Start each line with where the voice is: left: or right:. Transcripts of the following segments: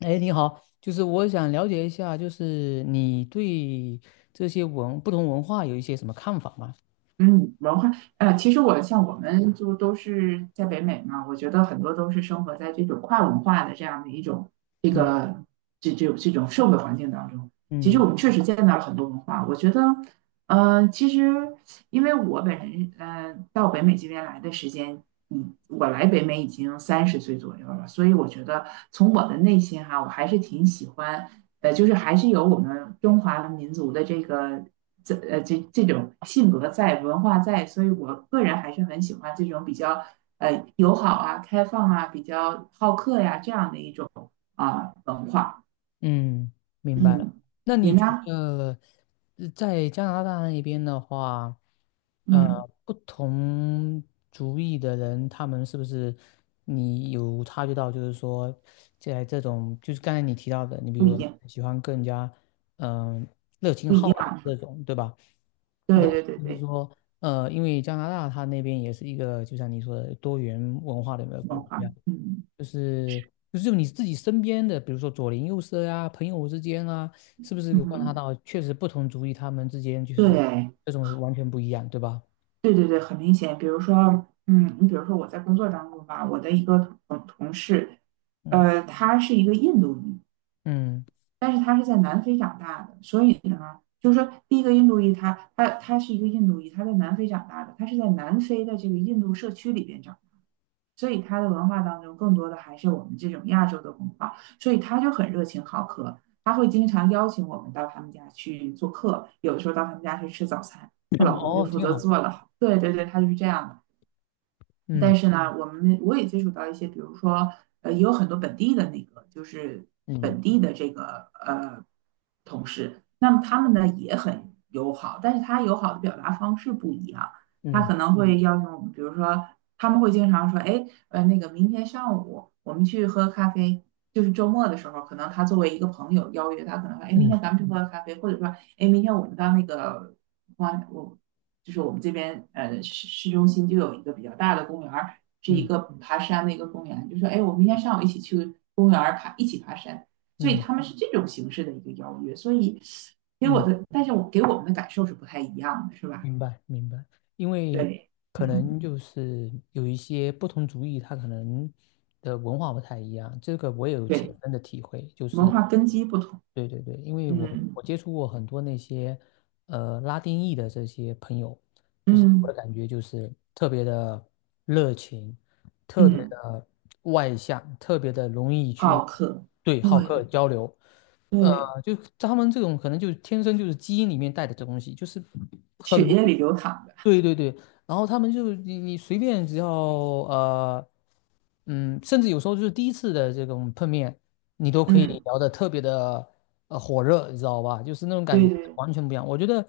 left: 哎，你好，就是我想了解一下，就是你对这些文，不同文化有一些什么看法吗？
right: 嗯，文化，其实我像我们就都是在北美嘛，我觉得很多都是生活在这种跨文化的这样的一种这
left: 嗯
right: 个这种社会环境当中。其实
left: 嗯
right: 我们确实见到了很多文化，我觉得，其实因为我本人，到北美这边来的时间，我来北美已经30岁左右了，所以我觉得从我的内心哈，我还是挺喜欢，就是还是有我们中华民族的这个。这种性格在，文化在，所以我个人还是很喜欢这种比较友好啊、开放啊、比较好客呀、这样的一种啊、文化。
left: 嗯，明白了。
right: 嗯，
left: 那
right: 你
left: 你觉
right: 呢？
left: 得在加拿大那边的话，
right: 嗯，
left: 不同族裔的人，他们是不是你有察觉到，就是说，在这种就是刚才你提到的，你比
right: 不
left: 如
right: 一样，
left: 喜欢更加嗯、热情
right: 不一
left: 好客
right: 样。
left: 这种，对吧？
right: 对对对
left: 就是
right: 对，
left: 说，因为加拿大它那边也是一个，就像你说的多元文化的一个国
right: 文化。
left: 家，
right: 嗯
left: 就是就是你自己身边的，比如说左邻右舍啊、朋友之间啊，是不是有观察
right: 嗯，
left: 到，确实不同族裔他们之间就是
right: 对
left: 这种是完全不一样，对吧？
right: 对对对，很明显。比如说，你比如说我在工作当中吧，我的一个同事，
left: 嗯
right: 他是一个印度裔。
left: 嗯，
right: 但是他是在南非长大的，所以呢，就是说，第一个印度裔他是一个印度裔，他在南非长大的，他是在南非的这个印度社区里边长大。所以他的文化当中更多的还是我们这种亚洲的文化，所以他就很热情好客，他会经常邀请我们到他们家去做客，有的时候到他们家去吃早餐，她老 公就
left: 哦，
right: 负
left: 挺
right: 责
left: 好，
right: 做了，对对对，他就是这样的。
left: 嗯
right: 但是呢，我也接触到一些，比如说，也有很多本地的那个，就是
left: 嗯
right: 本地的这个同事，那么他们呢也很友好，但是他友好的表达方式不一样，他
left: 嗯
right: 可能会要用，比如说他们会经常说，哎，那个明天上午我们去喝咖啡，就是周末的时候，可能他作为一个朋友邀约，他可能说，哎，明
left: 嗯
right: 天咱们去喝咖啡，或者说，哎，明天我们到那个，我就是我们这边市中心就有一个比较大的公园是一
left: 嗯
right: 个爬山的一个公园，就说哎，我明天上午一起去公园爬，一起爬山。所以
left: 嗯
right: 他们是这种形式的一个邀约，所以给我
left: 嗯
right: 的，但是我给我们的感受是不太一样的，是吧？
left: 明白明白，因为
right: 对，
left: 可能
right: 嗯，
left: 就是有一些不同族裔，他可能的文化不太一样，这个我也有切
right: 对，
left: 身的体会，就
right: 文
left: 是
right: 化根基不同，
left: 对对对，因为我
right: 嗯
left: 我接触过很多那些拉丁裔的这些朋友，就是我
right: 嗯
left: 的感觉就是特别的热情，特别
right: 嗯，
left: 的外向，特别的容易去
right: 好客，
left: 对好
right: 对
left: 客
right: 对
left: 交流。呃，
right: 对，
left: 就他们这种可能就是天生就是基因里面带的这东西，就是很
right: 血
left: 容
right: 液
left: 易。
right: 里流淌的，
left: 对对对，然后他们就你随便只要嗯，甚至有时候就是第一次的这种碰面，你都可以
right: 嗯，
left: 聊得特别的火热，你知道吧？就是那种感
right: 对
left: 觉
right: 对，
left: 完全不一样。我觉得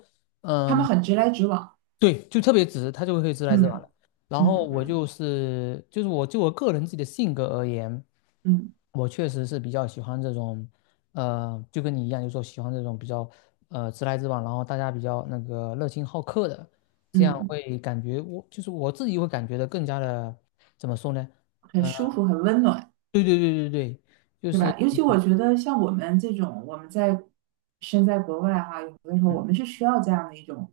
right: 他们
left: 嗯。
right: 很直来直往，
left: 对，就特别直，他就会直来直往
right: 嗯
left: 的。然后
right: 嗯
left: 我
right: 嗯
left: 就是就是我就我个人自己的性格而言，
right: 嗯嗯。
left: 我确实是比较喜欢这种，就跟你一样，就说喜欢这种比较直来直往，然后大家比较那个热情好客的。这样
right: 嗯
left: 会感觉我就是我自己会感觉的更加的怎么说呢？
right: 很
left: 呃，
right: 舒服，很温暖，
left: 对对对对对，就
right: 是
left: 是
right: 吧？尤其我觉得像我们这种，我们在身在国外哈，有的时候
left: 嗯
right: 我们是需要这样的一种，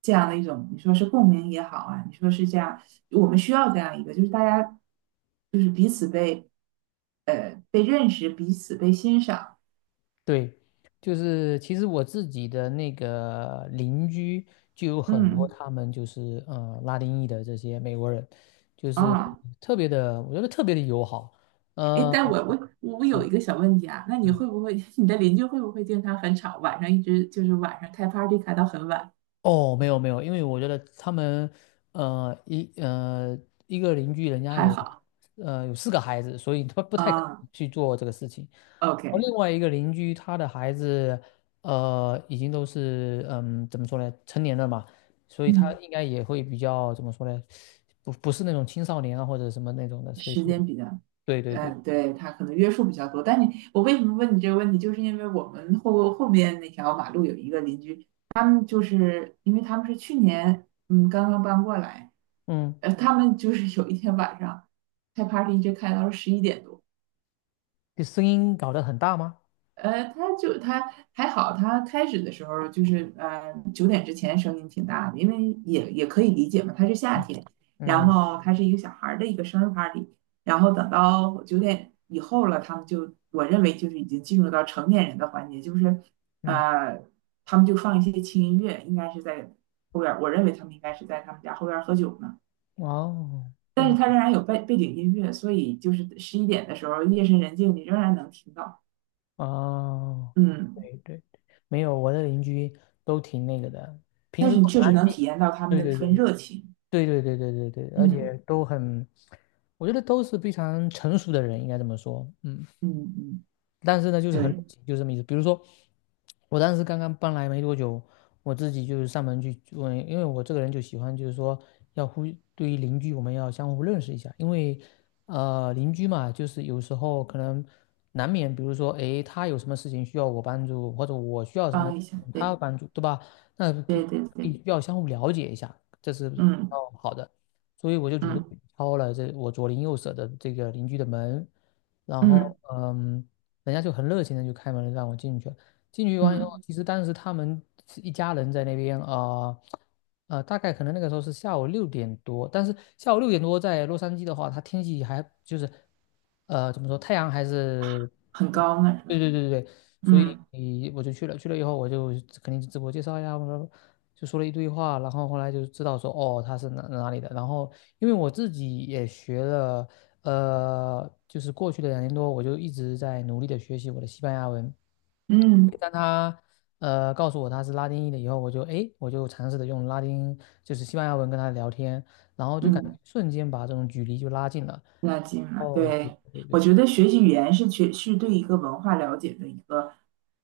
right: 这样的一种，你说是共鸣也好啊，你说是这样，我们需要这样一个，就是大家就是彼此被被认识，彼此被欣赏，
left: 对，就是其实我自己的那个邻居就有很多
right: 嗯
left: 他们就是拉丁裔的这些美国人，就是
right: 啊，
left: 特别的，我觉得特别的友好，
right: 哎，
left: 呃。
right: 但我有一个小问题啊。那你会不会 你的邻居会不会经常很吵，晚上一直就是晚上开 party 开到很晚？
left: 哦，没有没有，因为我觉得他们，呃，一呃一个邻居人家
right: 还
left: 有，
right: 好
left: 有四个孩子，所以他不太可
right: 啊
left: 能去做这个事情。而
right: ，OK，
left: 另外一个邻居他的孩子，已经都是嗯怎么说呢，成年了嘛，所以他
right: 嗯。
left: 应该也会比较怎么说呢，不不是那种青少年啊或者什么那种的，所以
right: 时
left: 这个
right: 间比较，
left: 对对对，
right: 对，他可能约束比较多。但你，我为什么问你这个问题，就是因为我们后面那条马路有一个邻居，他们就是因为他们是去年刚刚搬过来，
left: 嗯，
right: 他们就是有一天晚上开 party 一直开到了11点多，
left: 这声音搞得很大吗？
right: 他还好，他开始的时候就是九点之前声音挺大的，因为也可以理解嘛，他是夏
left: 嗯
right: 天，然
left: 嗯
right: 后他是一个小孩儿的一个生日 party，然后等到九点以后了，他们就我认为就是已经进入到成年人的环节，就是
left: 嗯，
right: 呃他们就放一些轻音乐，应该是在后边儿，我认为他们应该是在他们家后边儿喝酒呢，
left: 哦。
right: 但是
left: 嗯。
right: 他仍然有背景音乐，所以就是十一点的时候夜深人静，你仍然能听到，
left: 哦，
right: 嗯。
left: 对对，没有，我的邻居都挺那个的，平
right: 但
left: 时
right: 是你
left: 都很
right: 确实
left: 安
right: 能
left: 静。
right: 体验到他们
left: 对
right: 的那
left: 对对
right: 份热情。
left: 对对对对对对，而且
right: 嗯
left: 都很，我觉得都是非常成熟的人，应该这么说。嗯。
right: 嗯嗯，
left: 但是呢，就是很
right: 对，
left: 冷清，就这么意思。比如说，我当时刚刚搬来没多久，我自己就是上门去问，因为我这个人就喜欢，就是说要互对于邻居，我们要相互认识一下，因为邻居嘛，就是有时候可能难免，比如说诶，他有什么事情需要我帮助，或者我需要什么事
right: 帮一下，
left: 情他要
right: 对
left: 帮助，对吧？那不
right: 对对对，
left: 必要相互了解一下，这是比
right: 嗯
left: 较好的。所以我就主动
right: 嗯
left: 敲了这我左邻右舍的这个邻居的门，然
right: 嗯
left: 后嗯。人家就很热情的就开门让我进去，了。进去完以后，
right: 嗯，
left: 其实当时他们是一家人在那边啊。大概可能那个时候是下午六点多，但是下午六点多在洛杉矶的话，它天气还就是，怎么说，太阳还是，
right: 很高呢，是
left: 对
right: 吧？
left: 对对对对，所以
right: 嗯
left: 我就去了，去了以后我就肯定是自我介绍呀，我说就说了一堆话，然后后来就知道说哦他是哪哪里的，然后因为我自己也学了，就是过去的两年多我就一直在努力的学习我的西班牙文。
right: 嗯
left: 当他告诉我他是拉丁裔的以后，我就诶，我就尝试着用拉丁就是西班牙文跟他聊天，然后就感觉
right: 嗯。
left: 瞬间把这种距离就拉近了。
right: 那近了，
left: 哦，对
right: 对，
left: 对
right: 我
left: 对
right: 觉得学习语言是对一个文化了解的一个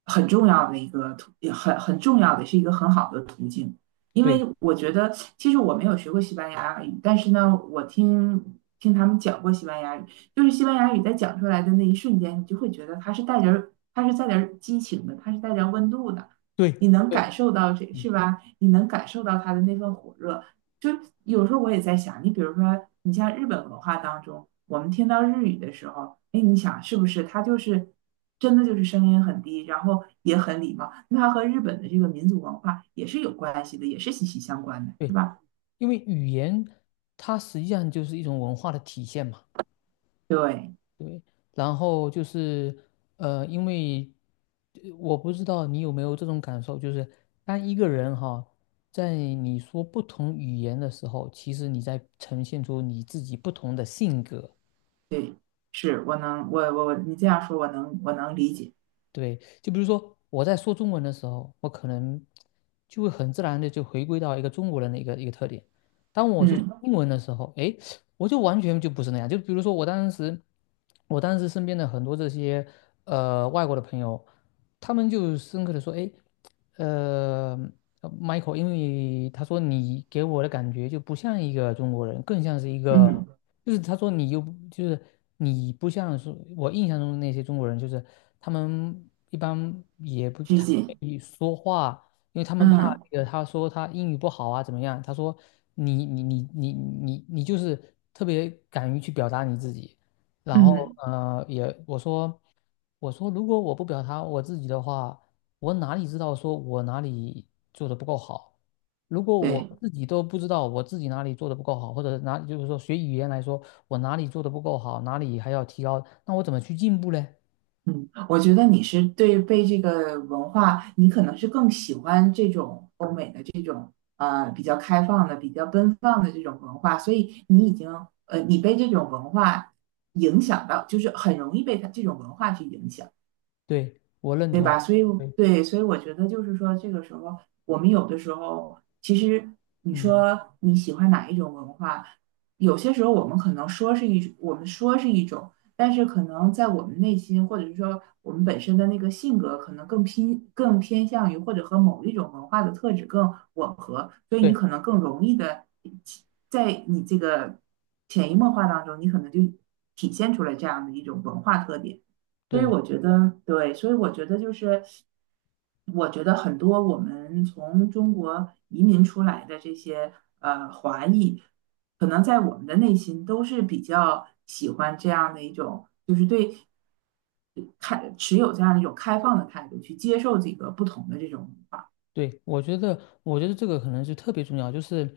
right: 很重要的一个途，也很重要的是一个很好的途径。因为
left: 对
right: 我觉得，其实我没有学过西班牙语，但是呢，我听听他们讲过西班牙语，就是西班牙语在讲出来的那一瞬间，你就会觉得它是带点儿激情的，它是带点儿温度的，
left: 对
right: 你能
left: 对
right: 感受到这是吧？你能感受到它的那份火热。就有时候我也在想，你比如说，你像日本文化当中，我们听到日语的时候，哎，你想是不是它就是真的就是声音很低，然后也很礼貌，那它和日本的这个民族文化也是有关系的，也是息息相关的，是
left: 对，
right: 吧？
left: 因为语言它实际上就是一种文化的体现嘛。
right: 对
left: 对，然后就是因为我不知道你有没有这种感受，就是当一个人哈，在你说不同语言的时候，其实你在呈现出你自己不同的性格。
right: 对，是我能我我我你这样说，我能理解。
left: 对，就比如说我在说中文的时候，我可能就会很自然的就回归到一个中国人的一个特点。当我去说
right: 嗯
left: 英文的时候，诶，我就完全就不是那样。就比如说我当时，我当时身边的很多这些外国的朋友，他们就深刻的说，诶，呃Michael，因为他说你给我的感觉就不像一个中国人，更像是一个，
right: 嗯，
left: 就是他说你又不就是你不像是我印象中的那些中国人，就是。他们一般也不
right: 拘
left: 太愿
right: 谨，
left: 意说话，因为他们怕
right: 嗯
left: 那个他说他英语不好啊怎么样？他说你就是特别敢于去表达你自己，然后
right: 嗯，
left: 我说我说如果我不表达我自己的话，我哪里知道说我哪里做的不够好？如果我
right: 对。
left: 自己都不知道我自己哪里做的不够好，或者哪就是说学语言来说，我哪里做的不够好，哪里还要提高，那我怎么去进步嘞？
right: 嗯，我觉得你是对被这个文化，你可能是更喜欢这种比较开放的、比较奔放的这种文化，所以你已经你被这种文化影响到，就是很容易被它这种文化去影响。
left: 对，我认
right: 对
left: 同。
right: 吧？所以
left: 对，
right: 对，所以我觉得就是说，这个时候我们有的时候，其实你
left: 嗯，
right: 说你喜欢哪一种文化，有些时候我们可能说是一，我们说是一种，但是可能在我们内心，或者是说我们本身的那个性格，可能更偏向于或者和某一种文化的特质更吻合，所以你
left: 对
right: 可能更容易的在你这个潜移默化当中，你可能就体现出来这样的一种文化特点。所以
left: 对，
right: 我觉得，对，所以我觉得就是，我觉得很多我们从中国移民出来的这些华裔，可能在我们的内心都是比较喜欢这样的一种，就是对持有这样一种开放的态度去接受这个不同的这种文化。
left: 对，我觉得，我觉得这个可能是特别重要，就是，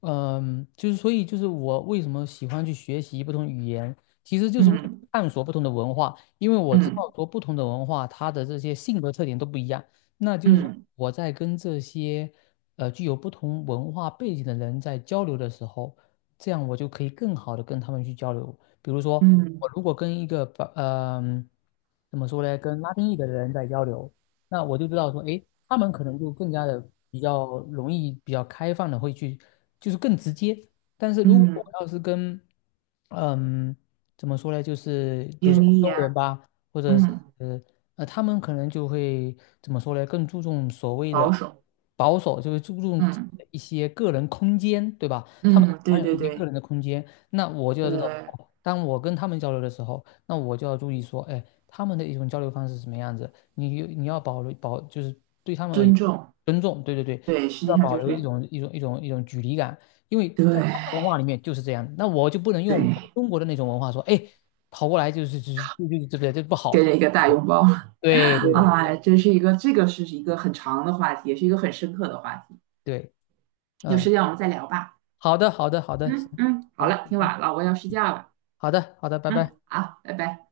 left: 嗯，就是所以就是我为什么喜欢去学习不同语言，其实就是为了
right: 嗯
left: 探索不同的文化，因为我知
right: 嗯
left: 道说不同的文化它的这些性格特点都不一样，那就是说
right: 嗯
left: 我在跟这些具有不同文化背景的人在交流的时候，这样我就可以更好的跟他们去交流。比如说，
right: 嗯
left: 我如果跟一个把，怎么说呢，跟拉丁裔的人在交流。那我就知道说，哎，他们可能就更加的比较容易、比较开放的会去，就是更直接。但是如果
right: 嗯，
left: 我要是跟，嗯，怎么说呢，就是比如说
right: 英
left: 欧
right: 译
left: 洲人
right: 呀，
left: 吧，或者是
right: 嗯，
left: 他们可能就会怎么说呢，更注重所谓的
right: 保守，
left: 保守，就是注重
right: 嗯
left: 一些个人空间，对吧？他们
right: 嗯，对
left: 喜有
right: 对
left: 一些个人
right: 对，
left: 的空间。那我就要知道，
right: 呃，
left: 哦当我跟他们交流的时候，那我就要注意说，哎，他们的一种交流方式是什么样子。你你要保留保，就是对他们而言，
right: 尊重，
left: 尊重，对对对，
right: 对，实际
left: 要
right: 上
left: 保
right: 就是
left: 留一
right: 对
left: 种一种一种一种距离感，因为在他们的文
right: 对
left: 化里面就是这样那我就不能用我
right: 对，
left: 中国的那种文化说，哎，跑过来就是就是就就对不对？这不好
right: 给
left: 了。
right: 了一个大拥抱，
left: 对对对
right: 啊！真是一个这个是一个很长的话题，也是一个很深刻的话题，
left: 对，
right: 有
left: 嗯，
right: 时间我们再聊吧。
left: 好的好的好的，行，
right: 嗯嗯，好
left: 好，
right: 了，挺
left: 拜拜
right: 晚了，我要睡觉了。
left: 好的好的，拜
right: 嗯，
left: 拜。
right: 好，拜拜。